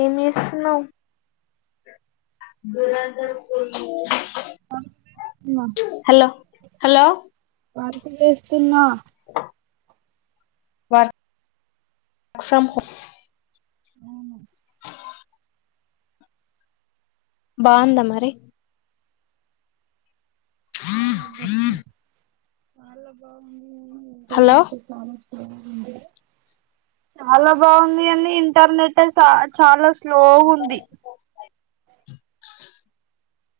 ఏం జేస్తున్నావ్ మా hello hello వంట జేస్తున్నా వాట్ ఫ్రమ్ హు ఊ బాందా మరీ [unintelligible] చాలా బాగుంది ఇంటర్నేట్ హలో కా చాలా బాగుంది అని, ఇంటర్నెటె చ చాలా. - స్లోగా ఉంది [unintelligible]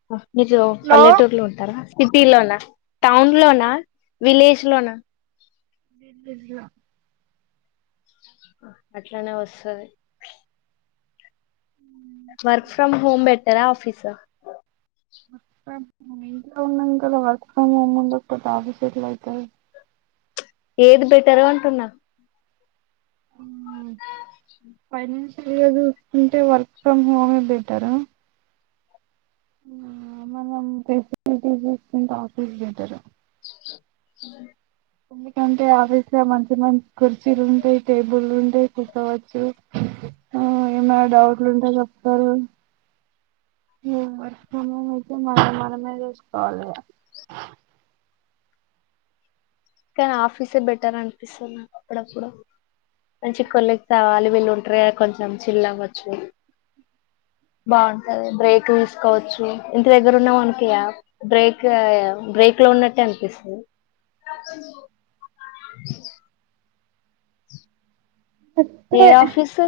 పొ మీరు హలో పల్లెటూర్లో ఉంటారా సిటీ లోనా, టౌన్ లోనా, విలేజ్ లోనా. విలేజ్ లో అ అట్లనే ఒస్తది వర్క్ ఫ్రమ్ హోమ్ బెటరా, ఆఫీస? ఇంట్లో ఉన్నాం కదా వర్క్ ఫ్రమ్ హోమ్ ముంద కొ ఆఫీస్ ఎట్లయితది ఏది బెటరు అంటున్న ఊ పైన లేదు అంటే వర్క్ ఫ్రమ్ హోమే బెటర ఊ మనం ఫెసిలిటీస్ జూసుకుంటే ఆఫీస్ బెటరు [unintelligible] ఎందుకంటే ఆఫీస్ లో మంచి మంచి కుర్చీలు ఉంటాయి టేబుల్ ఉంటాయి కూర్చోవచ్చు, ఆ ఏమైనా డౌట్లు ఉంటె జెప్తరు, ఈ వర్క్ ఫ్రం హోమ్ అయితే మనం మనమే జూసుకోవాలి ఇగ. కానీ ఆఫీసే బెటర్ అనిపిసుంది నాకు అప్పుడప్పుడు మంచి కొలిగ్ కావాలి వీళ్లు ఉంట్రగా కొంచెం చిల్ అవచ్చు బాగుంటది, బ్రేక్ తీసుకోవచ్చు, ఇంటి దగ్గర ఉన్న మనకో ఇగ బ్రేక్ బ్రేక్ లో ఉన్నట్టే అనిపిస్తది. [unintelligible] చెప్తే ఏ ఆఫీసు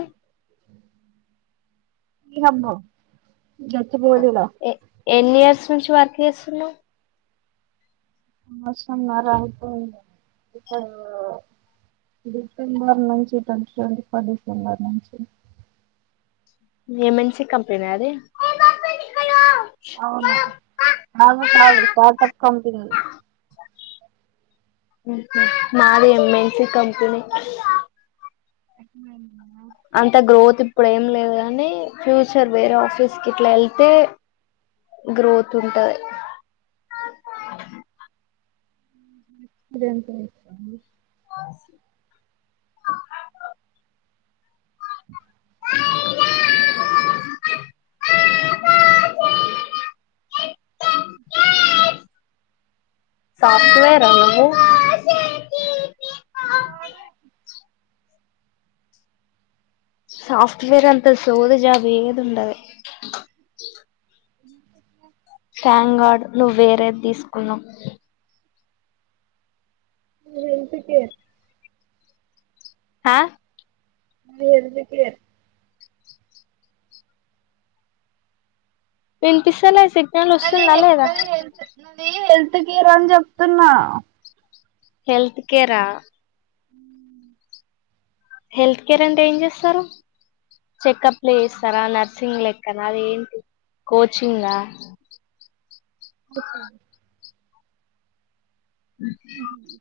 ఇ హబ్బో జచ్చిబొలిల ఎ ఎన్ని ఇయర్స్ నుంచి వర్క్ ఏస్తున్నవ్ ఉ అవస్రమార ఇపుడుంగ, డిసెంబర్ నుంచి, ట్వెంటీ ట్వెంటీ ఫోర్ డిసెంబర్ నుంచి. ఎంఎన్‌సీ కంపెన అది అవును, కాదు కాదు స్టార్టప్ కంపెనీ. నాది ఎంఎన్‌సీ కంపెనీ [unintelligible] అంత గ్రోత్ ఇప్పుడు ఏం లేదు కాని ఫ్యూచర్ వేరే ఆఫీస్ కి ఇట్లా వెళ్తే గ్రోత్ ఉంటది దేంట్లో [unintelligible] [inaudible] [inaudible] [unintelligible] సాఫ్ట్‌వేర్ ఆ నువ్వు సాఫ్ట్‌వేర్ అంతా సోది జాబ్ ఏదీ ఉండదు [inaudible] థ్యాంక్ గాడ్ నువ్వు వేరేది తీసుకున్నావ్. హెల్త్ కేర్ అ హెల్త్ కేర్ వినిపిస్తలేద్ [unintelligible] హెల్త్ కేర్ అని చెప్తున్నా హెల్త్ కేరా [inaudible] హెల్త్ కేర్ అంటే ఏం చేస్తారు చెకప్లు చేస్తారా నర్సింగ్ లెక్కనా అది ఏంటి కోచింగ్ ఆ [inaudible]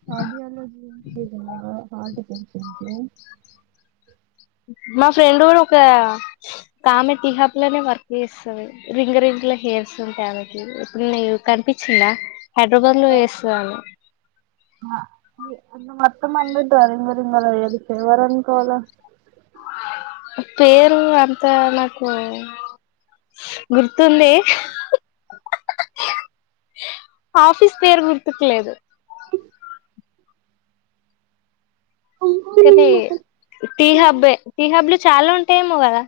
కార్డియాలజీ లేదా హార్ట్ టెన్షన్ కి [inaudible] మా ఫ్రెండ్ కూడా ఒక కామె టీ హబ్‌లోనే వర్క్ హెయర్స్ అవి రింగ రింగుల హెయిర్స్ ఉంటాయి ఆమెకి ఎప్పుడైనా కనిపించిందా హైదరాబాద్ లో చేస్తది ఆమె అ మొత్తం అంతా డ రింగారింగా హెయర్స్, ఎవరు అనుకోవాలా పేరు అంత నాకు గుర్తుంది ఆఫీస్ పేరు గుర్తుకు లేదు అడ టీహబ్బే టీహబ్బలు చాలా ఉంటాయేమో కదా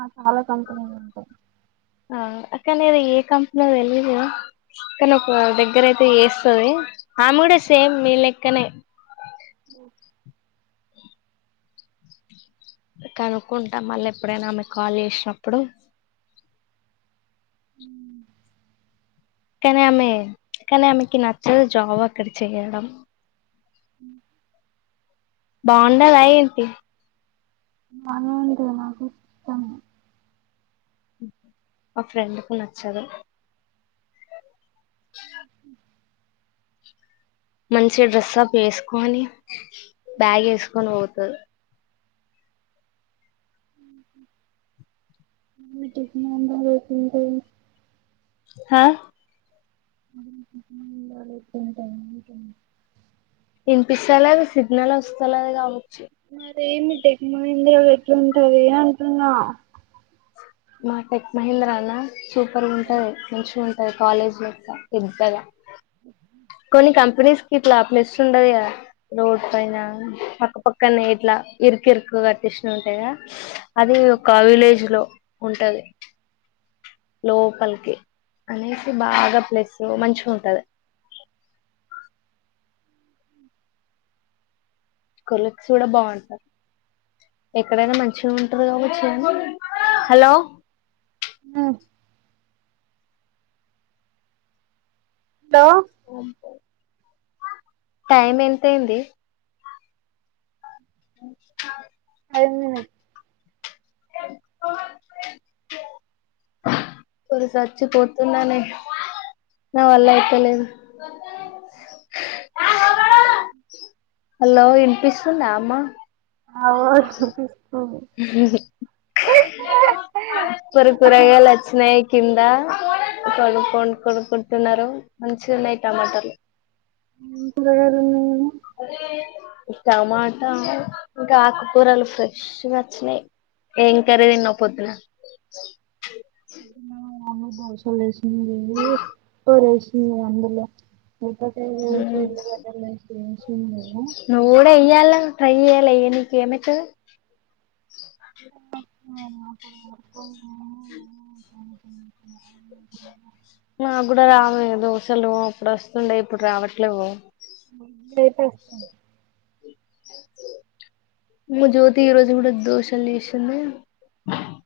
ఆ చాలా సొంతగా ఉంటాయి ఆ అక్కనే ఏ కంపెనీ తెలియదు కదా కానీ ఒక దగ్గర అయితే చేస్తది ఆమె కూడా సేమ్ మీ లెక్కనే ఓ కనుక్కుంటా మళ్ళీ ఎప్పుడైనా ఆమె కాల్ చేసినప్పుడు ఉ కానీ ఆమె కానీ ఆమెకి నచ్చదు జాబ్ అక్కడ చేయడం అ [inaudible] బాగుండదా ఏంటి బానే ఉంటది నాకు కానీ మా ఫ్రెండ్ కు నచ్చదు [inaudible] మంచి డ్రెస్ అప్ వేసుకొని బ్యాగ్ వేసుకొని పోతుంది [unintelligible] హా [inaudible] వినిపిస్తలేదు సిగ్నల్ వస్తలేదు కావచ్చు అదేమి టెక్ మహీంద్రా ఎట్లుంటది అంటున్నా మా టెక్ మహీంద్రా నా సూపర్‌గా ఉంటది మంచిగా ఉంట కాలేజ్ లో పెద్దగా కొన్ని కంపెనీస్ కి ఇట్లా అప్లిస్ ఉండది కదా రోడ్ పైన పక్కపక్కనే ఇట్లా ఇరుకు ఇరుకు కట్టిస్త ఉంటాయిద అది ఒక విలేజ్ లో ఉంటది లోపలికి అనేసి బాగా ప్లేస్ మంచిగా ఉంటది కొలీగ్స్ కూడా బాగుంటారు ఎక్కడైనా మంచిగా ఉంటారు కావుచేమో హలో ఆ హలో టైం ఎంత అయింది ఫైవ్ మినిట్స్ కొది సచ్చిపోతున్నానే నా వల్ల అయిత లేదు హలో వినిపిస్తుందా అమ్మ అవును ఆ కూర కూరగాయలు వచ్చినాయి కింద కొడుం కొడుకుంటున్నారు మంచిన్నాయి టమాటలు అ టమాటా ఇంకా ఆకుకూరలు ఫ్రెష్గా వచ్చినాయి ఏం కరీ తిన్నావ్ పొద్దున [unintelligible] బసలేేసిన వెళ్లి రేసి అందలే [unintelligible] ఎచ్ నువ్వు కూడా ఇయ్యాల ట్రై చేయాలా ఇగ నీకు ఏమైతది ఆ మ్మ్ హు నా కూడా రావే దోసలు అప్పుడు వస్తుండే ఇప్పుడు రావట్లేవు [unintelligible] లేటెస్తుంది మ్మ్ జ్యోతి ఈ రోజు కూడా దోషాలు చేసింది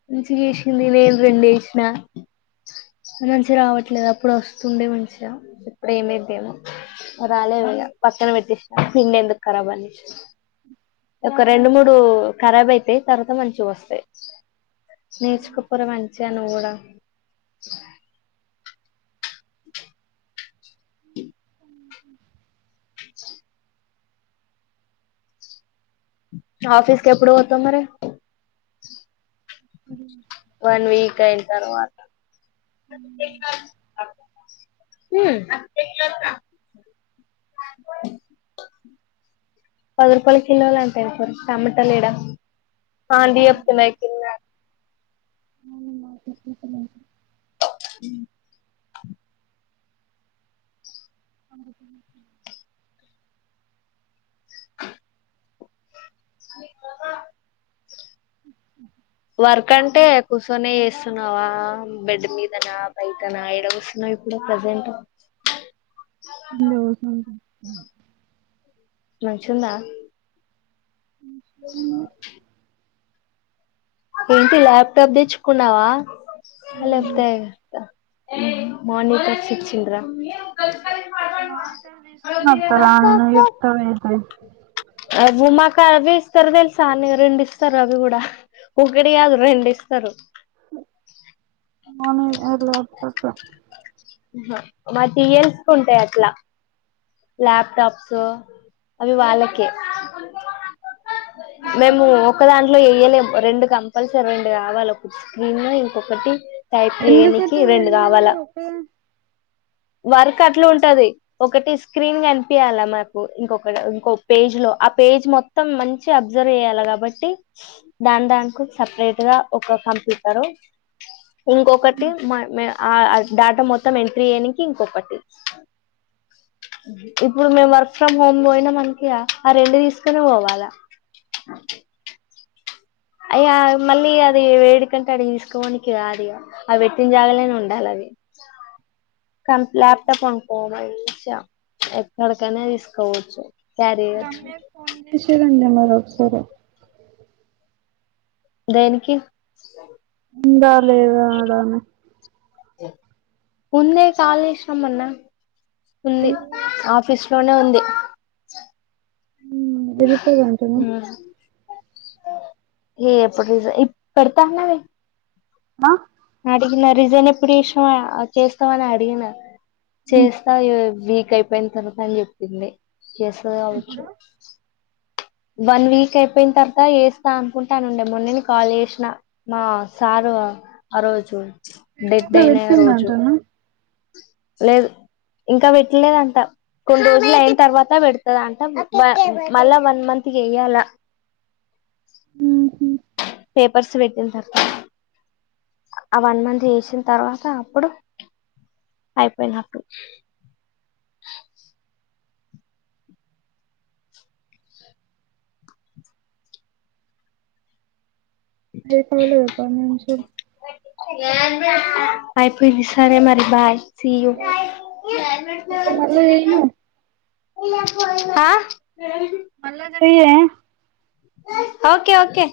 మంచిగా ఏసింది నేను రెండు ఏసిన మంచిగా రావట్లేదు అప్పుడు వస్తుండే మంచిగా ఇప్పుడు ఏమైందేమో రాలేవ్ ఇగా పక్కన పెట్టటిసిన పిండి ఎందుకు ఖరాబ్ అని ఒక రెండు మూడు ఖరాబ్ అయితాయి తర్వాత మంచిగా వస్తాయి నేర్చుకోపోరా మంచిగా నువ్వు కూడా ఆఫీస్ కి ఎప్పుడు పోతావ్ మరి వన్ వీక్ అయ్యి తరువాత [unintelligible] మ్మ్ పది రూపాయల్ కిలోలంట ఇప్పుడు టమాటాలీడ ఆంటీ చెప్తున్నాయి కింద హ్ [inaudible] వర్క్ అంటే కూసోని ఎస్సున్నావా బెడ్ మీదనా బయటనా ఎడ కూసున్నావ్ ఇప్పుడు ప్రజెంట్ కింద కూసుంట మంచ్గుందా ఏంటి ల్యాప్‌టాప్ తెచ్చుకున్నావా అలబ్ తాయి త ఉమ్ మానిటర్స్ ఇచ్చిండ్రా మానిటర్ తీస్కొని వత్తారా నువ్వు చెప్తావ్ అయితే అ ఉమాకా అవి ఇస్తారు తెలుసా అనికి రెండు ఇస్తారు అవి గూడా ఒకటి కాదు రెండు ఇస్తారు మార్నింగే [unintelligible] ఆహా మతి యల్సుకుంటేయి అట్లా ల్యాప్టాప్స్ అవి వాళ్ళకే మేము ఒకదాని ఇట్లో వేయలే రెండు కంపల్సరీ రెండు కావాలి స్క్రీన్ ఇంకొకటి టైప్ ఎ చేయనికి పెట్ట రెండు రెం మర ఒ ఒక వరక్ అట్లా ఉంటది ఒకటి స్క్రీన్ గా కనిపియాల మకు ఇంకొక ఇంకో పేజ్ లో ఆ పేజ్ మొత్తం మంచి అబ్జర్వ్ చేయ్యాలి కాబట్టి దాని దానికి సపరేట్ గా ఒక కంప్యూటరు ఇంకొకటి మ ఎంబట ఆ డేటా మొత్తం ఎంట్రీ చేయనికి ఇంకొకటి ఇప్పుడు మేము వర్క్ ఫ్రమ్ హోమ్ పోయినా మనకి ఆ రెండు తీసుకునే పోవాలా అయ మళ్ళీ అది వేడికంటే అది తీసుకోవనికి రాదు అవి పెట్టిన జాగాలేనే ఉండాలి అవి కం లాప్టాప్ అనుకోవమ ఎక్కడకనే తీసుకోపోవచ్చు రమ్య ఫోన్ చే [unintelligible] దేనికి బా అదేదో అదన్న ముందే కాళేశం అన్నా ఉంది ఆఫీస్ చోనే ఉంది ఇదిపోగాంటనా హప్పుడు ఇ పడతాన్నా రే ఆ అ రిజన్ ఎప్పుడు చేసినవ్. చేస్తావఅని అడిగిన. చేస్తా క్ అయిపోయిన తర్వాత అని చెప్పింది చేస్తది కావచ్చు ఇప్పుడు వన్ వీక్ అయిపోయిన తర్వాత వెస్తా అనుకుంటానుండే మొన్నను కాల్ చేసిన మా సారు ఆ రోజు డెడ్ ఇప్పున్న అయిన రోజు వెట్ందంటనా లేదు ఇంకా పెట్టలేదంట కొన్ని రోజులు అయిన తర్వాత పెడతదంట మళ్ళా వన్ మంత్కి వెయ్యాల పేపర్స్ పెట్టిన తర్వాత ఆ వన్ మంత్ చేసిన తర్వాత అప్పుడు అయిపోయిన అప్పుడు [unintelligible] అయిపోయినై సరే మరి బాయ్ సి యూ మళ్ళా చెయ్యి ఆ మల్ల జెయ్యే ఓకే ఓకే